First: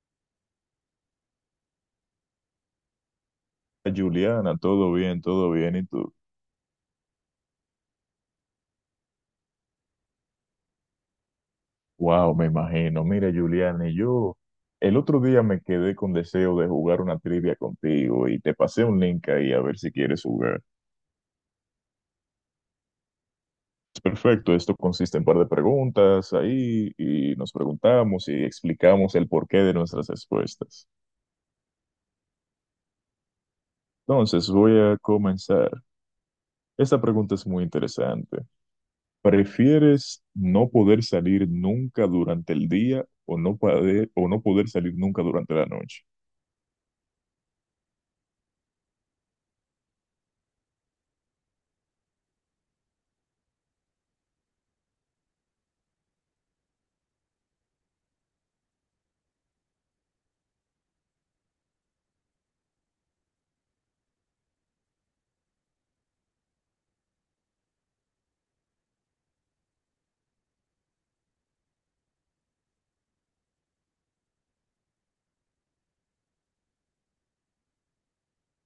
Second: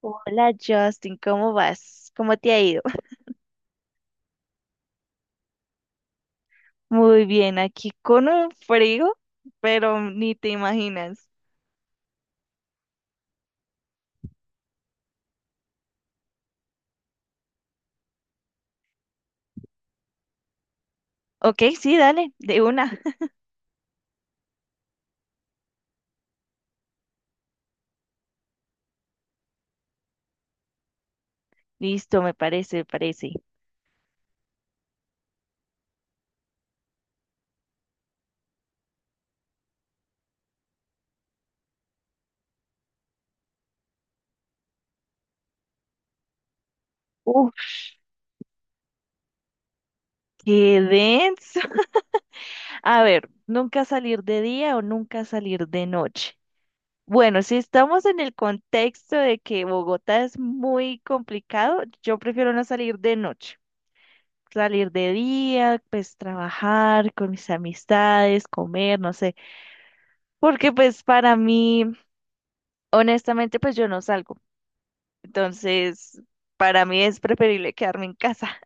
Hola Justin, ¿cómo vas? ¿Cómo te ha ido? Juliana, todo bien, todo bien. Y tú, Muy bien, aquí con un frío, pero ni te imaginas. wow, me imagino. Mira, Juliana, y yo el otro día me quedé con deseo de jugar una trivia contigo y te pasé un link ahí a ver si quieres jugar. Ok, sí, dale, de una. Perfecto, esto consiste en un par de preguntas ahí y nos preguntamos y explicamos el porqué de nuestras respuestas. Listo, me parece, me parece. Entonces, voy a comenzar. Esta pregunta es muy interesante. ¿Prefieres no poder salir nunca durante el día o no poder salir nunca durante la noche? Uf, qué denso. A ver, nunca salir de día o nunca salir de noche. Bueno, si estamos en el contexto de que Bogotá es muy complicado, yo prefiero no salir de noche. Salir de día, pues trabajar con mis amistades, comer, no sé. Porque pues para mí, honestamente, pues yo no salgo. Entonces, para mí es preferible quedarme en casa.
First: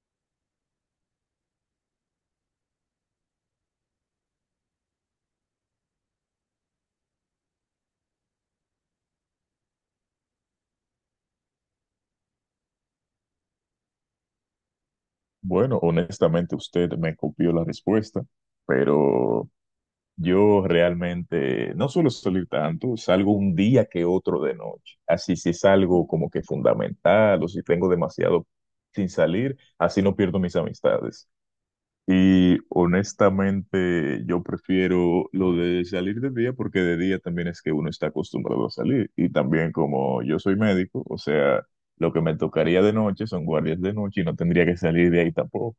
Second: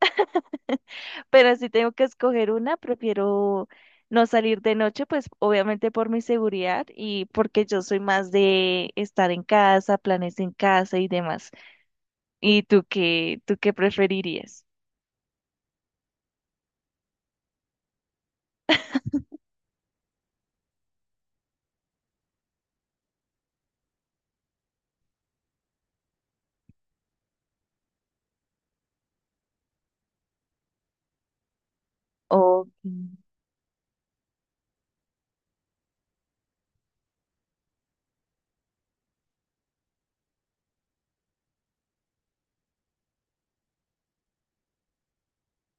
Pero si tengo que escoger una, prefiero no salir de noche, pues obviamente por mi seguridad y porque yo soy más de estar en casa, planes en casa y demás. ¿Y tú qué preferirías? Bueno, honestamente usted me copió la respuesta, pero yo realmente no suelo salir tanto, salgo un día que otro de noche. Así si es algo como que fundamental o si tengo demasiado sin salir, así no pierdo mis amistades. Y Oh, honestamente yo prefiero lo de salir de día porque de día también es que uno está acostumbrado a salir. Y también como yo soy médico, o sea, lo que me tocaría de noche son guardias de noche y no tendría que salir de ahí tampoco.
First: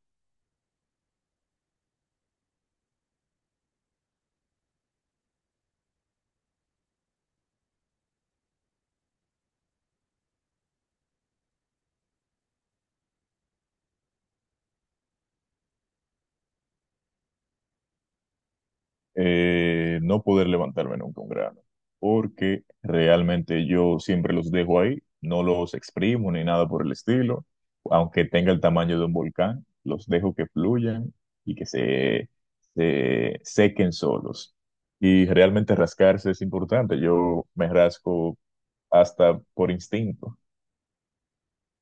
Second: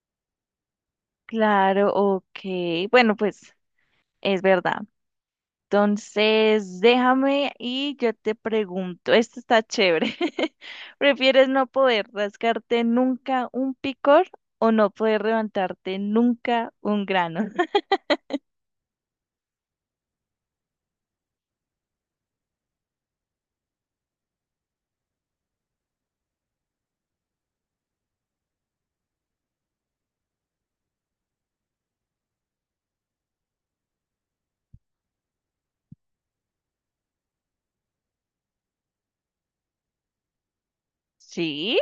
claro, ok. Bueno, pues es verdad. Entonces, déjame y yo te pregunto, esto está chévere. ¿Prefieres no poder rascarte nunca un picor o no poder levantarte nunca un grano? No poder levantarme nunca un grano, porque realmente yo siempre los dejo ahí, no los exprimo ni nada por el estilo, aunque tenga el tamaño de un volcán, los dejo que fluyan y que se sequen solos. Y realmente rascarse es importante, yo me rasco hasta por instinto. Sí,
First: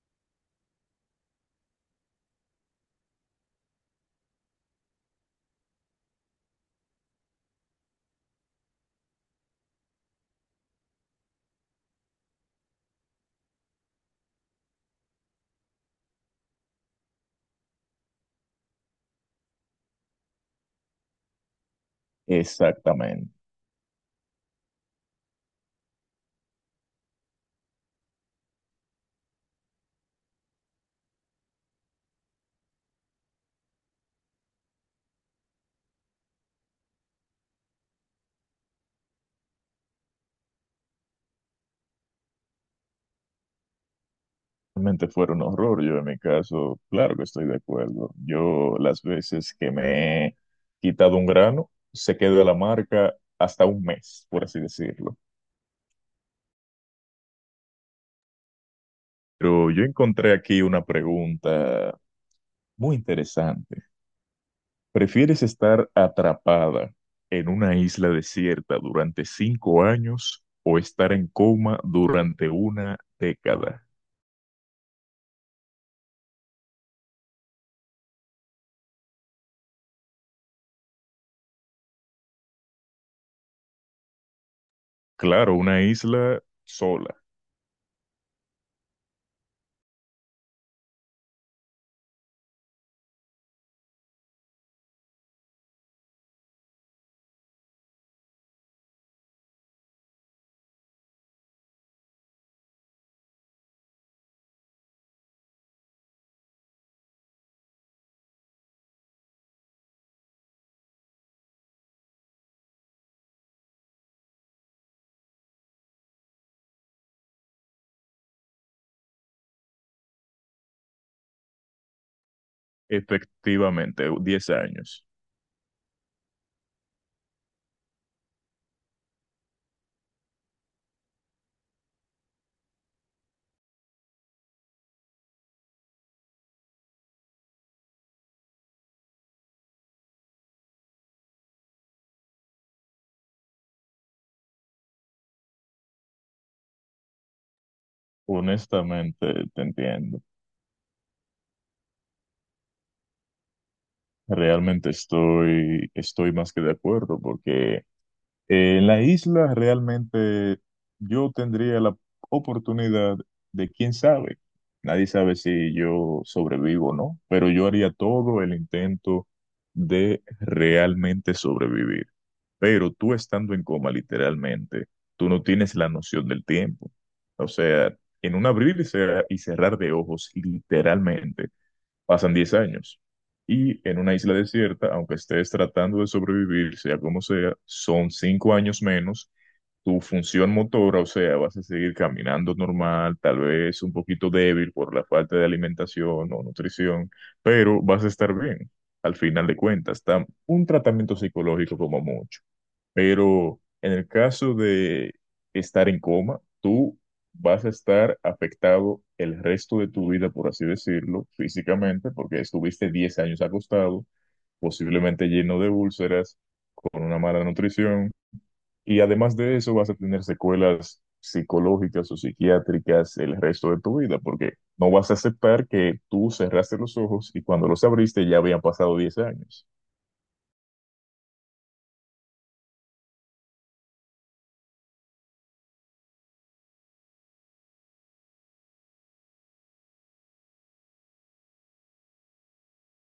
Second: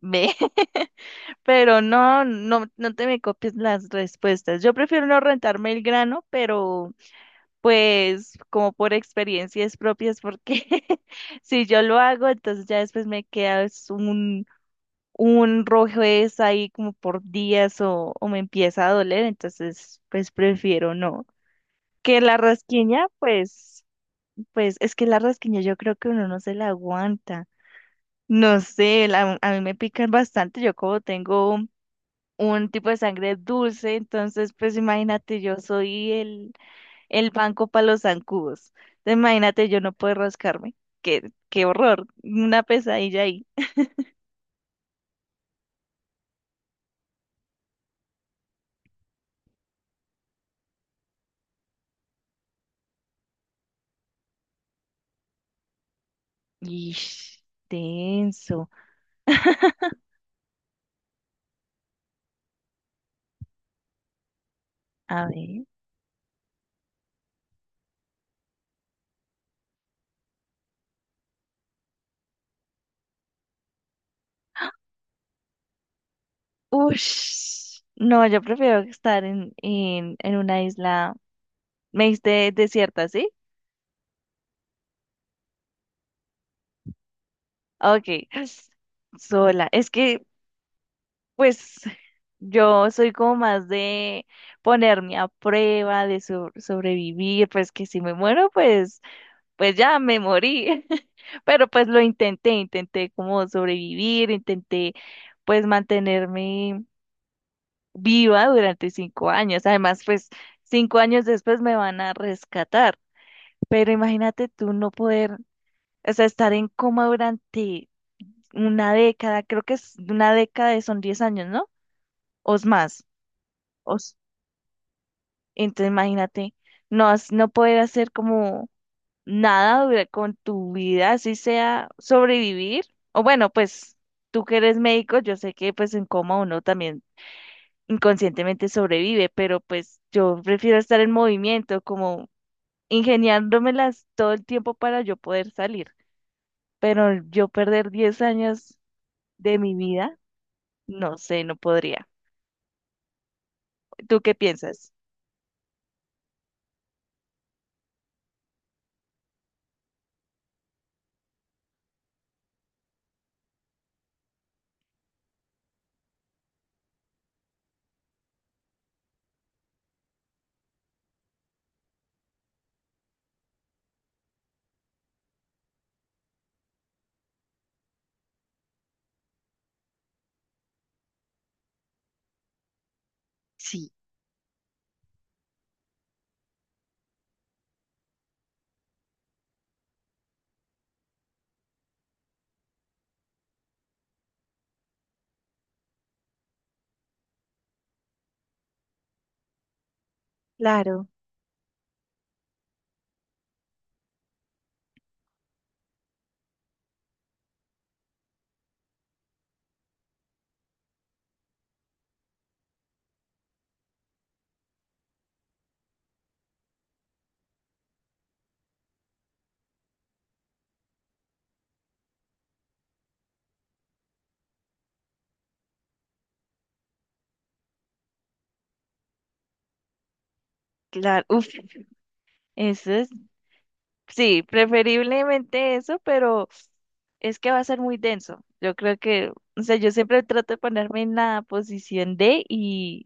ve, pero no, no, no te me copies las respuestas. Yo prefiero no rentarme el grano, pero pues como por experiencias propias, porque si yo lo hago, entonces ya después me queda es un rojez ahí como por días o me empieza a doler, entonces pues prefiero no. Que la rasquiña, Exactamente. pues es que la rasquiña yo creo que uno no se la aguanta. No sé, a mí me pican bastante, yo como tengo un tipo de sangre dulce, entonces pues imagínate, yo soy el banco para los zancudos. Entonces, imagínate, yo no puedo rascarme. Qué horror, una pesadilla ahí. Realmente fuera un horror. Yo en mi caso, claro que estoy de acuerdo. Yo las veces que me he quitado un grano, se quedó la marca hasta un mes, por así decirlo. Ish, tenso. Pero yo encontré aquí una pregunta muy interesante. A ¿Prefieres ver. estar atrapada en una isla desierta durante 5 años o estar en coma durante una década? Ush, no, yo prefiero estar en una isla, me diste desierta, ¿sí? Claro, una isla sola, Ok, sola. Es que, pues, yo soy como más de ponerme a prueba, de sobrevivir, pues que si me muero, pues ya me morí. Pero pues intenté como sobrevivir, intenté pues mantenerme viva durante 5 años. Además, pues 5 años después me van a rescatar. Pero imagínate tú no poder, o sea, estar en coma durante una década, creo que es una década, son 10 años, ¿no? O es más. O efectivamente, s- 10 años. entonces imagínate, no, no poder hacer como nada con tu vida, así sea sobrevivir. O bueno, pues tú que eres médico, yo sé que pues en coma uno también inconscientemente sobrevive, pero pues yo prefiero estar en movimiento, como ingeniándomelas todo el tiempo para yo poder salir. Pero yo perder 10 años Honestamente, de te mi vida, entiendo. no sé, no podría. ¿Tú qué Realmente piensas? estoy más que de acuerdo porque en la isla realmente yo tendría la oportunidad de, quién sabe, nadie sabe si yo sobrevivo o no, pero yo haría todo el intento de realmente sobrevivir. Pero tú estando en coma literalmente, tú no tienes la noción del tiempo. O sea, en un abrir y cerrar de ojos literalmente. Pasan 10 años y Sí, en una isla desierta, aunque estés tratando de sobrevivir, sea como sea, son 5 años menos. Tu función motora, o sea, vas a seguir caminando normal, tal vez un poquito débil por la falta de alimentación o nutrición, pero vas a estar bien. Al final de cuentas, está un claro, tratamiento psicológico como mucho. Pero en el caso de estar en coma, tú vas a estar afectado el resto de tu vida, por así decirlo, físicamente, porque estuviste 10 años acostado, posiblemente lleno de úlceras, con una mala nutrición, y además de eso vas a tener secuelas psicológicas o psiquiátricas el resto de tu vida, porque no vas a aceptar que tú cerraste los ojos y cuando los abriste ya habían pasado 10 años. claro. Uf, eso es, sí, preferiblemente eso, pero es que va a ser muy denso. Yo creo que, o sea, yo siempre trato de ponerme en la posición de y,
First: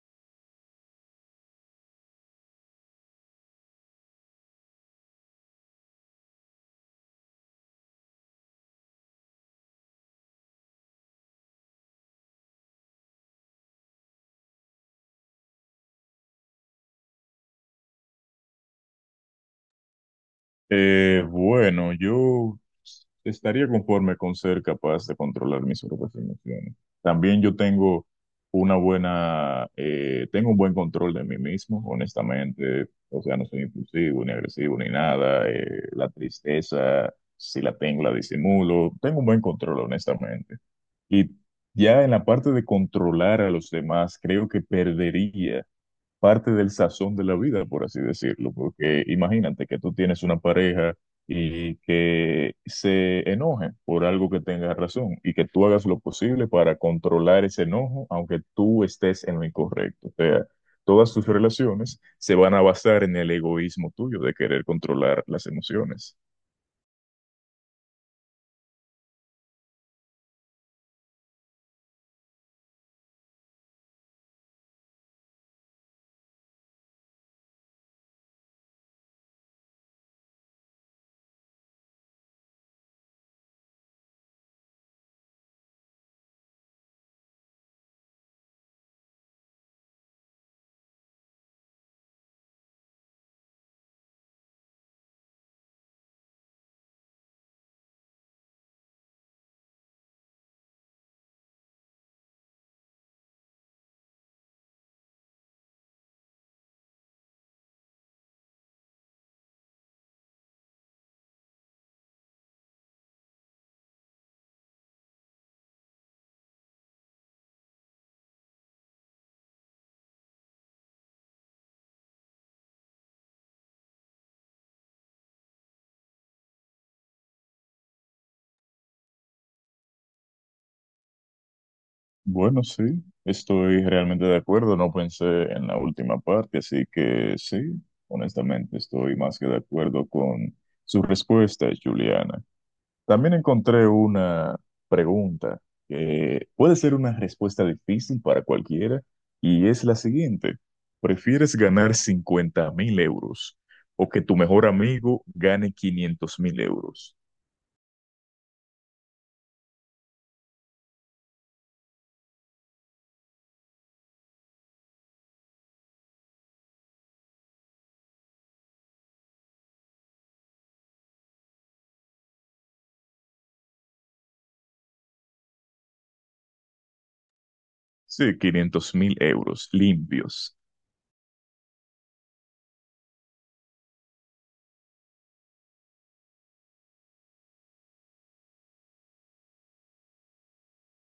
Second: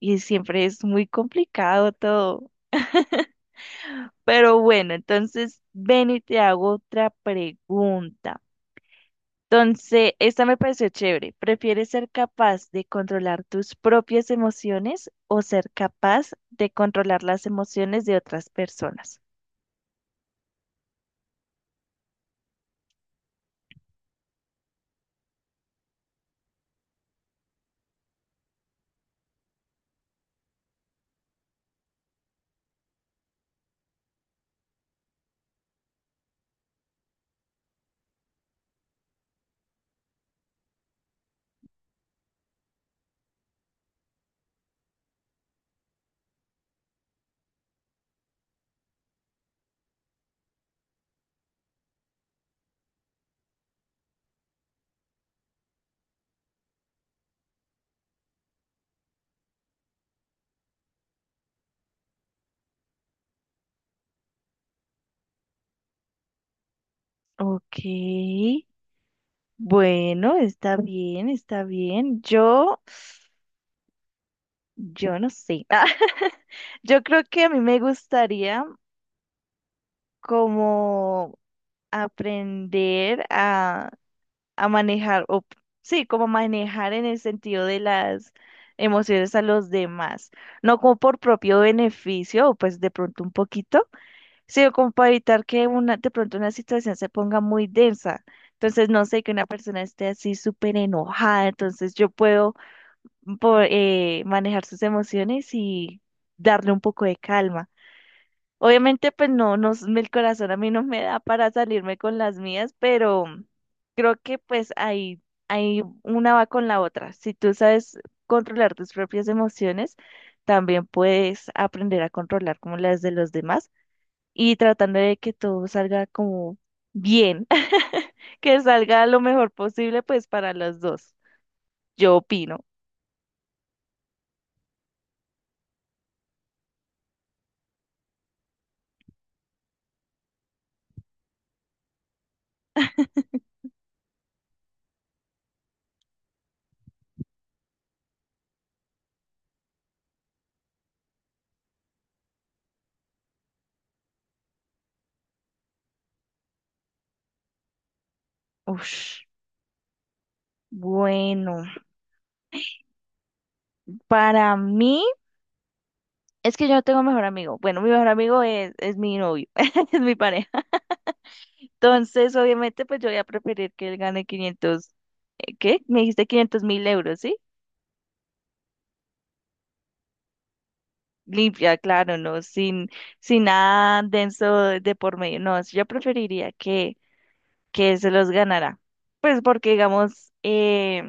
y siempre es muy complicado todo. Pero bueno, entonces ven y te hago otra pregunta. Entonces, esta me pareció chévere. ¿Prefieres ser capaz de controlar tus propias emociones o ser capaz de controlar las emociones de otras personas? Bueno, yo estaría conforme con ser capaz de controlar mis propias emociones. También yo tengo un buen control de mí mismo, honestamente. O sea, no soy impulsivo, ni agresivo, ni nada. La tristeza, si la tengo, la disimulo. Tengo un buen control, honestamente. Y ya en la parte de controlar a los demás, creo que perdería parte del sazón de la vida, por así decirlo, porque imagínate que tú tienes una pareja y que se enoje por algo que tenga razón y que tú hagas lo posible para controlar ese enojo, aunque tú estés en lo incorrecto. O sea, todas tus relaciones se van a basar en el egoísmo tuyo de querer controlar las emociones. Ok, bueno, está bien, está bien. Yo no sé. Yo creo que a mí me gustaría como aprender a manejar, sí, como manejar en el sentido de las emociones a los demás, no como por propio beneficio, o pues de pronto un poquito, sino como para evitar que una, de pronto una situación se ponga muy densa. Entonces, no sé, que una persona esté así súper enojada, entonces yo puedo manejar sus emociones y darle un poco de calma. Obviamente, pues no, no, el corazón a mí no me da para salirme con las mías, pero creo que pues ahí una va con la otra. Si tú sabes controlar tus propias emociones, también puedes aprender a controlar como las de los demás y tratando de que todo salga como bien, que salga lo mejor posible pues para los dos. Yo Bueno, opino. sí, estoy realmente de acuerdo. No pensé en la última parte, así que sí, honestamente estoy más que de acuerdo con su respuesta, Juliana. También encontré una pregunta que puede ser una respuesta difícil para cualquiera y es la siguiente. ¿Prefieres ganar 50.000 € o que tu mejor amigo gane 500 mil euros? Ush, bueno, para mí. Es que yo no tengo mejor amigo. Bueno, mi mejor amigo es mi novio, es mi pareja. Entonces, obviamente, pues yo voy a preferir que él gane 500, ¿qué? Me dijiste 500 mil euros, ¿sí? Sí, 500.000 € limpios. Limpia, claro, ¿no? Sin nada denso de por medio. No, yo preferiría que se los ganara. Pues porque, digamos,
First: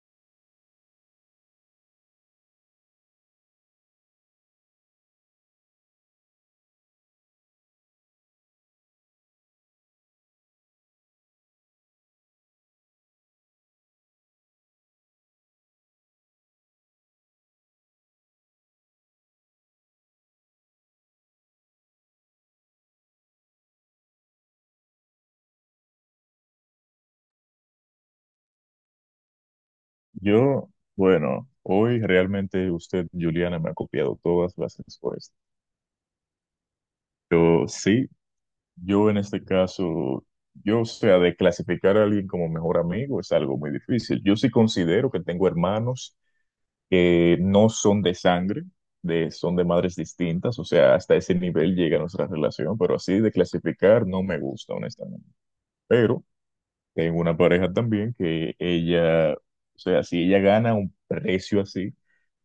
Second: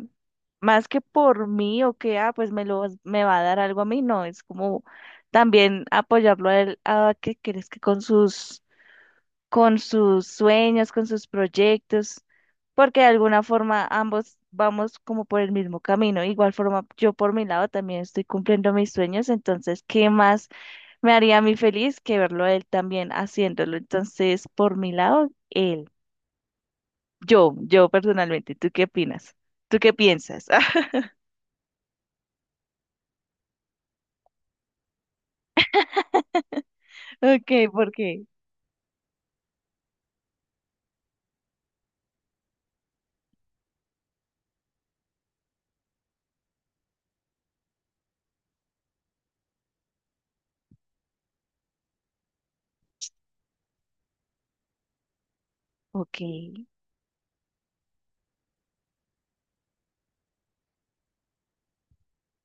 más que por mí o que, ah, pues me va a dar algo a mí, no, es como también apoyarlo a él, a que crees que con sus sueños, con sus proyectos, porque de alguna forma ambos vamos como por el mismo camino. Igual forma, yo por mi lado también estoy cumpliendo mis sueños, entonces, ¿qué más me haría a mí feliz que verlo a él también haciéndolo? Entonces, por mi lado, yo personalmente, ¿tú qué opinas? ¿Tú qué piensas? Yo, bueno, hoy realmente usted, Juliana, me ha copiado todas las respuestas. Yo Ok, ¿por sí, qué? yo en este caso, yo, o sea, de clasificar a alguien como mejor amigo es algo muy difícil. Yo sí considero que tengo hermanos que no son de sangre, son de madres distintas, o sea, hasta ese nivel llega nuestra relación, pero así de clasificar no me gusta, honestamente. Ok, Pero tengo una pareja también que ella, o sea, si ella gana un precio así,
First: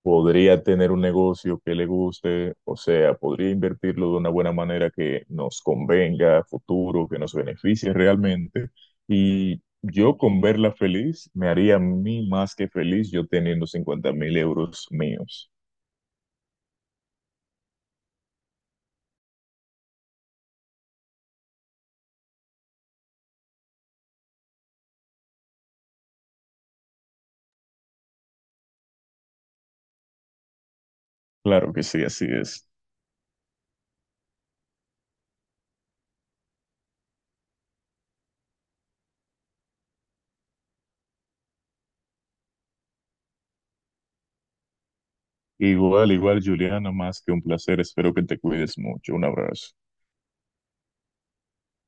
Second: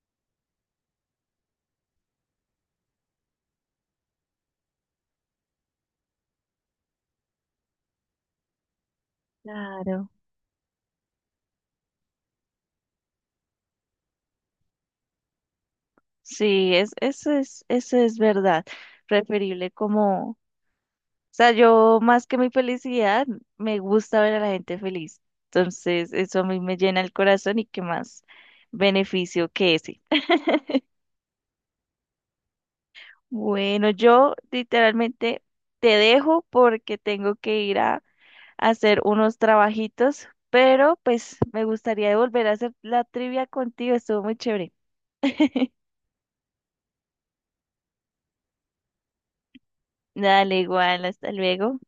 podría tener un negocio que le guste, o sea, podría invertirlo de una buena manera que nos convenga a futuro, que nos beneficie realmente. Y claro. yo con verla feliz, me haría a mí más que feliz yo teniendo 50.000 € míos. Sí, eso es verdad. Preferible como sea, yo más que mi felicidad, me gusta ver a la gente feliz. Entonces, eso a mí me llena el corazón y qué más beneficio que ese. Claro que sí, así es. Bueno, yo literalmente te dejo porque tengo que ir a hacer unos trabajitos, pero pues me gustaría volver a hacer la trivia contigo, estuvo muy chévere. Igual, igual, Juliana, más que un placer. Espero que te cuides mucho. Un abrazo. Dale, igual, hasta luego.